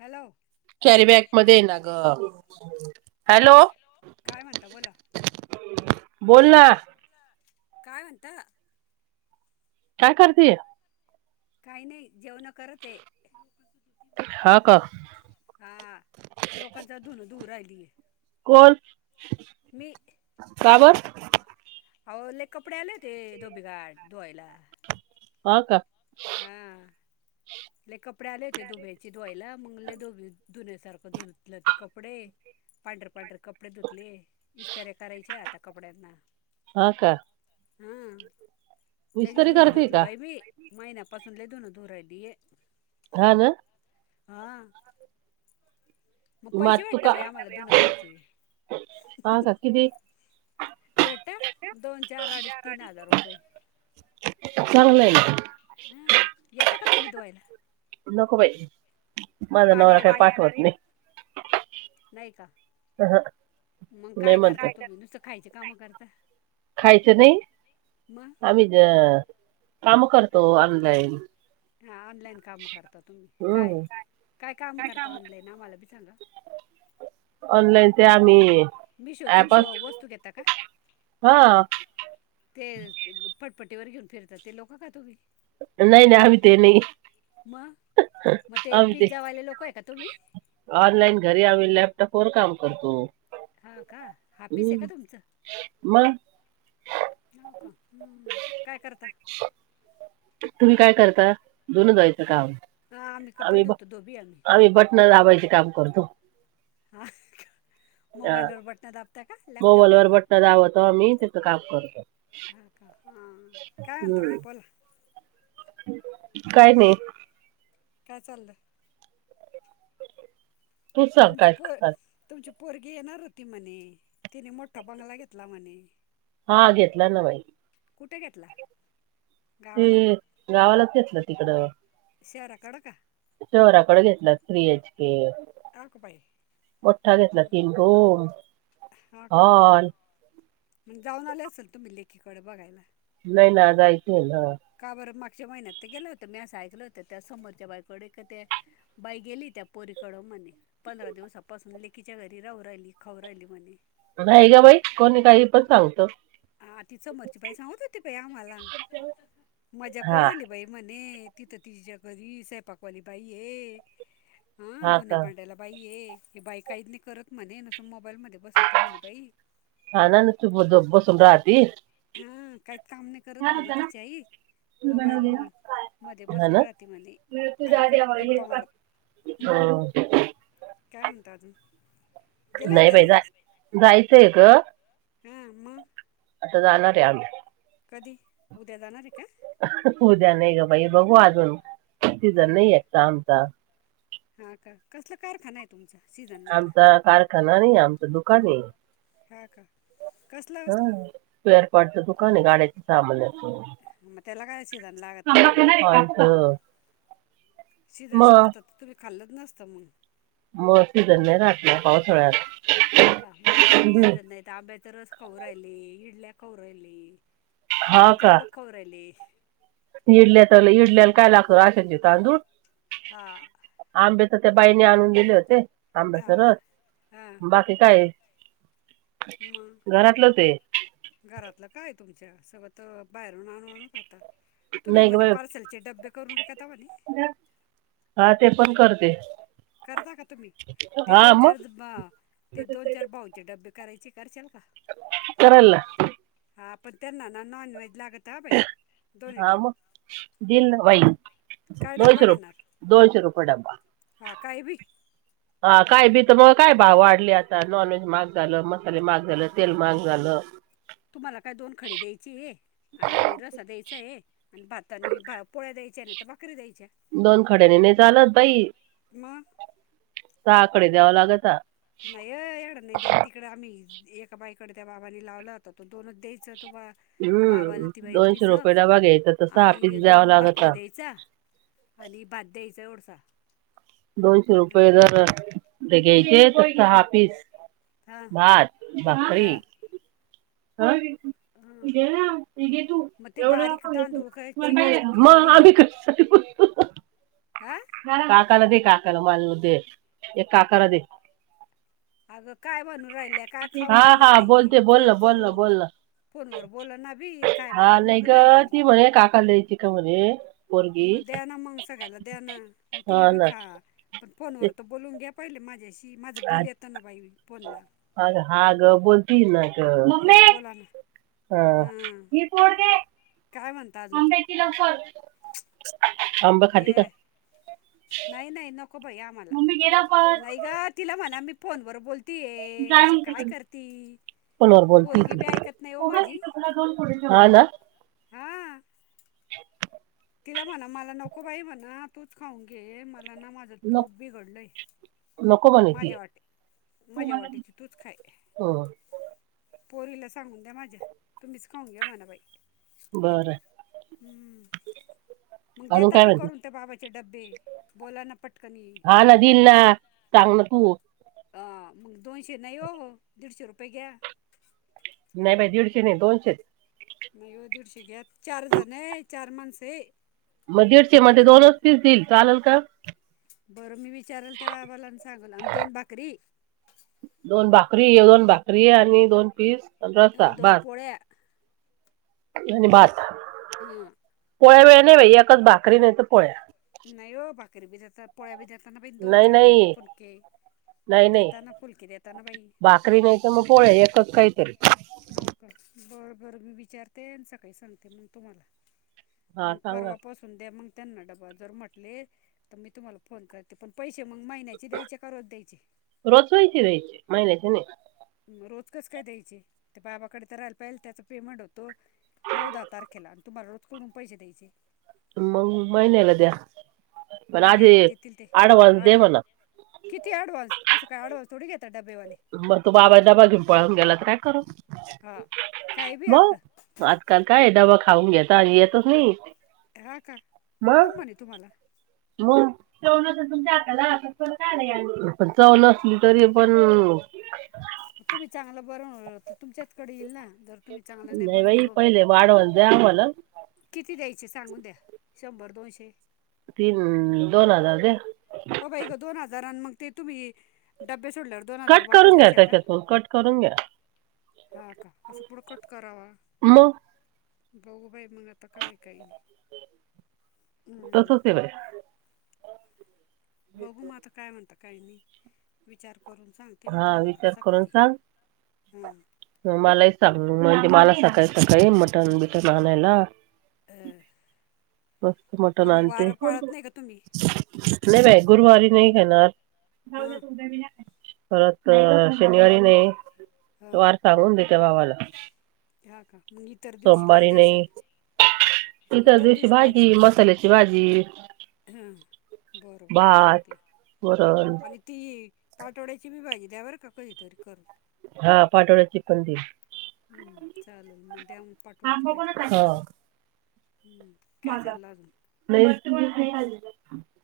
Hello carry bag मध्ये आहे ना ग. हॅलो काय म्हणता बोला. बोल ना. काय म्हणता. काय करतेय काही नाही जेवण करत आहे हा का हा लोकांचा धुन दूर राहिलीय. कोण मी का बरं? अहो लय कपडे आलेत धोबीघाट धुवायला पा का ले कपडे आले होते दुभ्याची धुवायला मग दुबे धुनण्यासारखं धुतलं ते कपडे पांढरे पांढर कपडे धुतले इस्तारे करायचे आता कपड्यांना हा का हा लगे इस्तरी धुन करते धुतलं का बाई मी महिनापासून लय धुण धुऊन दिए हा ना हा मग पैसे तू वाटत का बाई आम्हाला दुनं धुवायचे हा काकदीी भेटा दोन चार अडेच तीन हजार रुपये ललं [inaudible] हं. येता का तुम्ही धुवायला नको बाई माझा पाणी नवरा काय आल्यावर या पाठवत नाही नाही का अहं, मग नाही काय म्हणतो करता तुम्ही नुसतं खायची कामं करता खायचं नाही मग आम्ही ज काम करतो ऑनलाईन हा ऑनलाईन काम करता तुम्ही काय हम्म काय काम करता ऑनलाईन आम्हाला बी सांगा ऑनलाईन ते आम्ही मिशोच्या ऍप वस्तू घेता का हा ते पटपटीवर घेऊन फिरतात ते लोकं का तोघी नाही नाही आम्ही ते नाही मग मग आम्ही ते पिझ्झावाले लोक आहे का तुम्ही ऑनलाईन घरी आम्ही लॅपटॉपवरर काम करतो हा का हापीस आहे का हम्म तुमचं मग न का हम्म काय करता तुम्ही काय करता धुण जायचं काम हा कपडे आम्ही ब धुतो धोबी आम्ही बटण दाबायचे काम करतो हा हा मोबाईल वर बटना दाबता का लॅपटॉप मोबाईल वर बटन दाबतो आम्ही त्याच काम करतो. हा का हा काय म्हंत हम्म बाई बला काय नाही काय चाललंं तूच सांग तमची काय पो करतात. तमची पोरगी येणार रुती म्हने तिने मोठा बंगला घेतला म्हने हा घेतला ना बाई कुठे घेतला ते गावाला गावालाच घेतलं तिकडं शरा कडका शहराकडे घेतला थ्री एच के हा का बाई मोठठा घेतला तीन हो हा मग जाऊन आले असल तुम्ही लेकीकडे बघायला नाही ना जायचय ना का बरं? मागच्या महिन्यात तर गेलं होतं, म्या अस ऐकलं होतं त्या समोरच्या बाईकडे ते बाई गेली त्या पोरीकड म्हणे. पंधरा दिवसापासून लेकीच्या घरी राहू राहिली, खावू राहिली म्हणे. नाही गं बाई, कोणी काही पण सांगत. हा ती समोरची बाई सांगत होती बाई आम्हाला, मजा हा करून आली बाई म्हणे. तिथं तिच्या घरी स्वयंपाक वाली बाई ये, हा धूण्या- भांड्याला बाई ये हे बाई काहीत नाही करत म्हणे, नसतं मोबाईल मध्ये बसती म्हणे बाई. हा ना, नुसत झो-बसून राहती. हम, काहीच काम नाही करत, छान म्हणे होता ना तिची आई. तू बनवलेला मोबाईल काय मध्ये हा ना बसून राहते म्हणे, मी तुझ्या आधी ऐकत आवडली हे गप्पा का? मारत. हम्म, [unintelligible] काय म्हणता, अजून गेल्या नाही होत्या ना? बाई जाय जायचंय गं. हा म. आता जाणारे रे आज. कधी उद्या जाणार आहे का? उद्या नाही गं बाई, बघू अजून सिजन नाहीये आमचा. हा का, कसलं कारखाना येत? तुमचा सीजन आमचा कारखाना नाही आमचं दुकान आहे. हा का, कसलं ओ? स्पेअरपार्टचं दुकान आहे गाड्यांच सामानाचं मग त्याला काय शिजन लागत [unintelligible] येणारे का? [unintelligible] शिजन मग नसतं तर, तुम्ही खाल्लच नसतं मग. मग सीझन नाही राहत ना, हा पावसाळ्यात. का म्हणून तुम्ही शिजत नाहीत आंब्याचा रस खावू राहिले, इडल्या खावू राहिले हा चांगलं का चांगल खावू राहिले. इडल्या तर इडल्याला काय लागतं, राशनचे तांदुळ? हा. आंबे तर त्या बाईने आणून दिले होते, हा आंब्याचा रस हा बाकी ते काय ये मग घरातलं ते घरातलं काय ये तुमच्या सगळं, तर बाहेरून आणू आणू खाता. तुम्ही नाही ग म्हणे बाई पार्सलचे डबे करून विकता म्हणे? हा, ते पण करते. करता का, तुम्ही ते हा दोन मग चार ते दोन चार भाऊंचे डब्बे करायची करच्याल का? करल ना. हा, पण त्यांना ना नॉनव्हेज लागतं. हा, मग दिल ना बाई काय डब्बा दोनशे रुप घेणार दोनशे रूपये डब्बा. हा, काही बी हा काय बी, तर मग काय भाव वाढले, आता नॉनव्हेज महाग झालं मसाले महाग झालं, तेल महाग झालं. तुम्हाला काय दोन कडी द्यायची आहे. आणि रस्सा द्यायचा आहे, आणि भात आणि पोळ्या द्यायच्या नाही, तर भाकरी द्यायच्या. दोन कड्यान नाही चालत बाई. म सहा कडी द्यावं लागतं. नाही यं एवढं नाही देेत इकडे आम्ही एका बाईकडे त्या बाबानी लावला होता, तो दोनच द्यायच तव्हा. बाबाला हम्म ति बाई दोनशे पिस रुपये डबा घ्यायचा तर सहा आणि पीस द्यावा दोन लागत भाकरी आ. द्यायचा. आणि भात द्यायचा एवडूसा. दोनशे रुपये जर ते अ हां घ्यायचे, तर सहा पीस हां भात, भाकरी ह [unintelligible] हां मी घे तू मग ते एवढं [unintelligible] तुम्हाला बारीक पाहिजे तांदूळ खायची का? खिचडी मग आम्ही कशा साठी [unintelligible] आ. काकाला दे काकाला माल दे ते काकाला दे. अगं काय म्हणून राहिल्या काय खाऊ हा राहिल्या हा, बाई बोलते बोल ना चोरू बोल ना, चोरू बोल ना. फोनवर बोला ना बी काय हा मध्ये नाही मग गं, बाई ती म्हणे काका द्यायची का म्हणे. पोरगी मग द्या ना, मग सगळ्याला द्या ना मग, तुम्ही हा बी ना खा. पण ते फोनवर तर बोलवून घ्या, पाहिले माझ्याशी माझं आ- बिल येतं ना बाई फोनला. अगं, हा गं बोलती ना गं, मम्मे. मग बोला ना हा, हां हि फोड घे काय म्हणता अजून आंब्याची लवकर. आंब खाती का? ए नाही नाही नको बाई आम्हाला, मम्मी गेला नाही परत गं तिला म्हणा मी फोनवर बोल तीये अशी काय करती? फोन वर बोलती ये पोरगी बी ती, ऐकत नाही हो मग तिचे तिला दोन फोड ठेवा मग, हा ना. हा. तिला म्हणा मला नको बाई म्हणा, तूच खाऊन घे मला ना माझं पोट नक- बिघडलंय. नको म्हणे माझ्या ती वाटी माझ्या वाटेची हम्म, तूच खाय. पोरीला सांगून द्या माझ्या, तुम्हीच खाऊन घ्या म्हणा बाई. बरं हम्म, मग अजून देता काय का, म्हणते करून त्या बाबाचे डब्बे बोलाय नां पटकनी? हा ना, दिल ना. सांग ना तू. अ मग दोनशे नाही, ओ दीडशे रुपये घ्या. नाही बाई दीडशे नाही, दोनशेच. नाही ओ दीडशे घ्या, चार जण आहे चार माणसं आहे. मग दीडशे मध्ये दोनचं [unintelligible] चालेल का? बरं मी विचारल तेव्हा आम्हाला सांगल, आणि दोन भाकरी दोन भाकरी वेगळ, अण दोन भाकरी आणि दोन पीस रस्सा अण दोन भात पोळ्या. आणि भात. हा. पोळ्या बिळ्या नाही बाई एकच भाकरी नाही तर, पोळ्या. नाही ओ, भाकरी बी देता, पोळ्या बी देता दोन नाही छोटे नाही छोटे फुलके. नाही नाही, देताना फुलकी देताना बाई भाकरी नाही तर मग पोळे एकच काही तरी. हा का, बरं बरं मी विचारते आणि सकाळी सांगते मग, तुम्हाला. हा मग सांगा परवा पासून द्या, मग त्यांना डबा जर म्हटले तर मी तुम्हाला फोन करते. ते, पण पैसे मग महिन्याचे द्यायचे का रोज द्यायचे? रोज पैसै द्यायचे, माहिन्याचे नाही. रोज कसं काय द्यायचे, ते बाबाकडे तर राहायला पाहिल त्याचा पेमेंट होतो नऊ दहा तारखेला आणि तुम्हाला रोज कोठून पैसे द्यायचे. म महिन्याला द्या पण, आधी महिन्याला देतील ते अऍडव्हान्स दे आडव म्हणाव. किती अडवान्स असं काय, ॲडवान्स थोडी घेतात डब्बेवाले? मग तो बाबा घेवून पळून गेला तर, काय करलं? हा काही बी आप आजकाल काय डबा खाऊन घेतात येतचं नाही. हा का, मग कोण म्हणे तुम्हाला? मग. चवमण चवण असली तरी पण.... तुम्ही चांगलं बनव तर तुमच्याचकडे येईल ना जर तुम्ही चांगलं नाही बनवल... वाढवण द आम्हाला.... किती द्यायचे सांगून द्या शंभर दोनशे.... तीन दोन हजार दे..... हो बाई गं दोन हजारां मग ते तुम्ही डबे सोडल्यावर.... दोन हजार कट वापस करून घ्या द्याशाल का त्याच्यातून कट करून घ्या..... हा का असं पुढं कट करावा.... मग गऊ बाई मंगाता कावाई काही नाही. हम्म. तसंच आहे बाई.... बघू म आता काय म्हणत काहीनी विचार करून सांग..... ते मी हा तुम्हाला विचार करून सकाळी सांग हां.... मलाही सांग म्हणजे मला सकाायं काळी मटन बिटन आणायला.... [inaudible] मस्त मटन पण आणते. वारं पाळत नाही का तुम्ही नाही बाई गुरुवारी नाही खाणार.... हां परत शनिवारी नाही हां वार सांगून देत्या भावाला.... हा का मग इतर दिवशी काय सोमवारी देशाल नाही इतर दिवशी भाजी र.... करल्याची भाजी.... हां बरं बरं भात सांगते वरण आणि.... ती पाटोळ्याची मी भाजी द्या बर का कधीतरी करून... हा पाटोळ्याची पण दि... हम्म चालेल मग त्यान.... आंब कोणचा आहे.... हम्म काय चाललं अजून.... नाही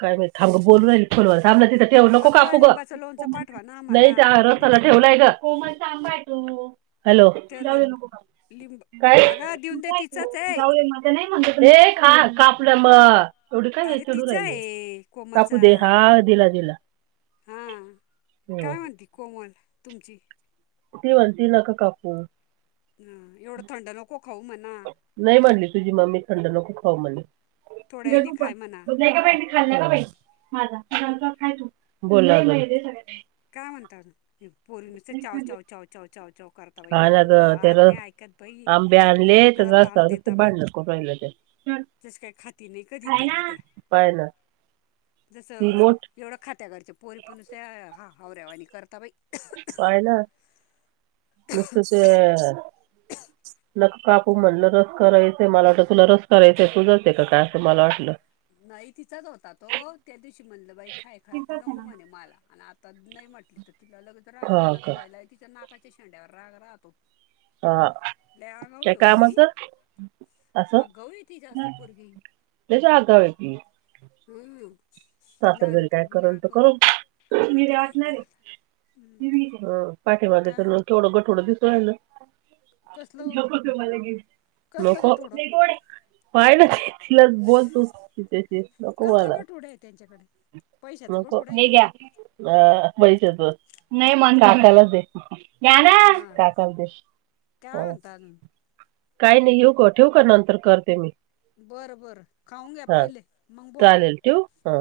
काय माहित थांब बोलू राहिली फोनवर बला तिथ... ठेव नको अगं कापू ग लिंबाचं लोणचं कोम पाठवा ना नाही आम्हाला म्हणे रसाला ठेवलंय ग कोमल आंबा आहे तू. हॅलो त्याला जाऊया नको लिंब काय अगं देऊन दे तुय तिचाच आहे जाऊ माझा नाही म्ह... हे खा काप मग एवढे काय अरे चडू तिचा राहिले आहे कापू दे हा.... हा दिला दिला.... हा काय हं. म्हणती कोमल तुमची... ती म्हणती ना का कापू.... ह एवढं थंड नको खाऊ म्हणा..... नाही मांडली तुझी मग मी थंड न खूप खाऊ म्हणली.... थोड्याही खाय म्हणा खाल्लं का बाई माझा.... हम्म! नंतर खाय तू बोला.... काय म्हणतात पोरी नुसते चाव चाव चाव चाव चाव चाव कर... तई हा ना ग अज ते रस बादने ऐकत भाई आंबे आणले लडो करा तर त आण रस्त्यावर देेत ते बाई... भांडण करून राहिलं ते जस काही खाती नाही खाय ना कधीतरी त्या पाय ना ती जसं... मोठ एवढा खात्या घरच्या पोरी पण नुसत्या हाहवऱ्यावाणी करत्या बाई.... पाहा ना ना नुसतच..... न कापू म्हणलं रस करायचंय मला वाट तुला रस करायचंय तुझच आहे काय असं मला वाटलं..... नाही तिचाच होता तो त्या दिवशी म्हणलं बाई खाय खाय तर नको म्हणे मला.... आणि आता नाही म्हटली तर तिला लगेच राग येऊन हा जातो का बाहिला तिच्या नाकाच्या शेंड्यावर राग राहतो..... हा लय आगाऊ काय आहे हो ती कामाचं.... असं आगाऊ आहे ती जास्त पोरगी त्याच्या आगाव आहे की... हम्म! ती सासर लहानी घरी काय पोरगी लय करल आगाऊ आहे काय माहिती काय करणारे.... करायला हम्म ह पाठीेमागे काय तर केवडं गठोडं दिसून राहील... कसलं कसलं गठुडं [inaudible] पाहिलं तिला बोलतो त्या नको मला. पुढे आहे त्यांच्याकडे पैशाचं नको गठुडं आहे हे का घ्या. अ वैच तो नाही मग काकाला दे घ्याना हा काकालदे काय हो म्हणता अजून काही नाही येऊ का ठेव का नंतर करते मी बरं बरं खाऊन घ्या हा पहिले मग बोला चालेल ठेवू हा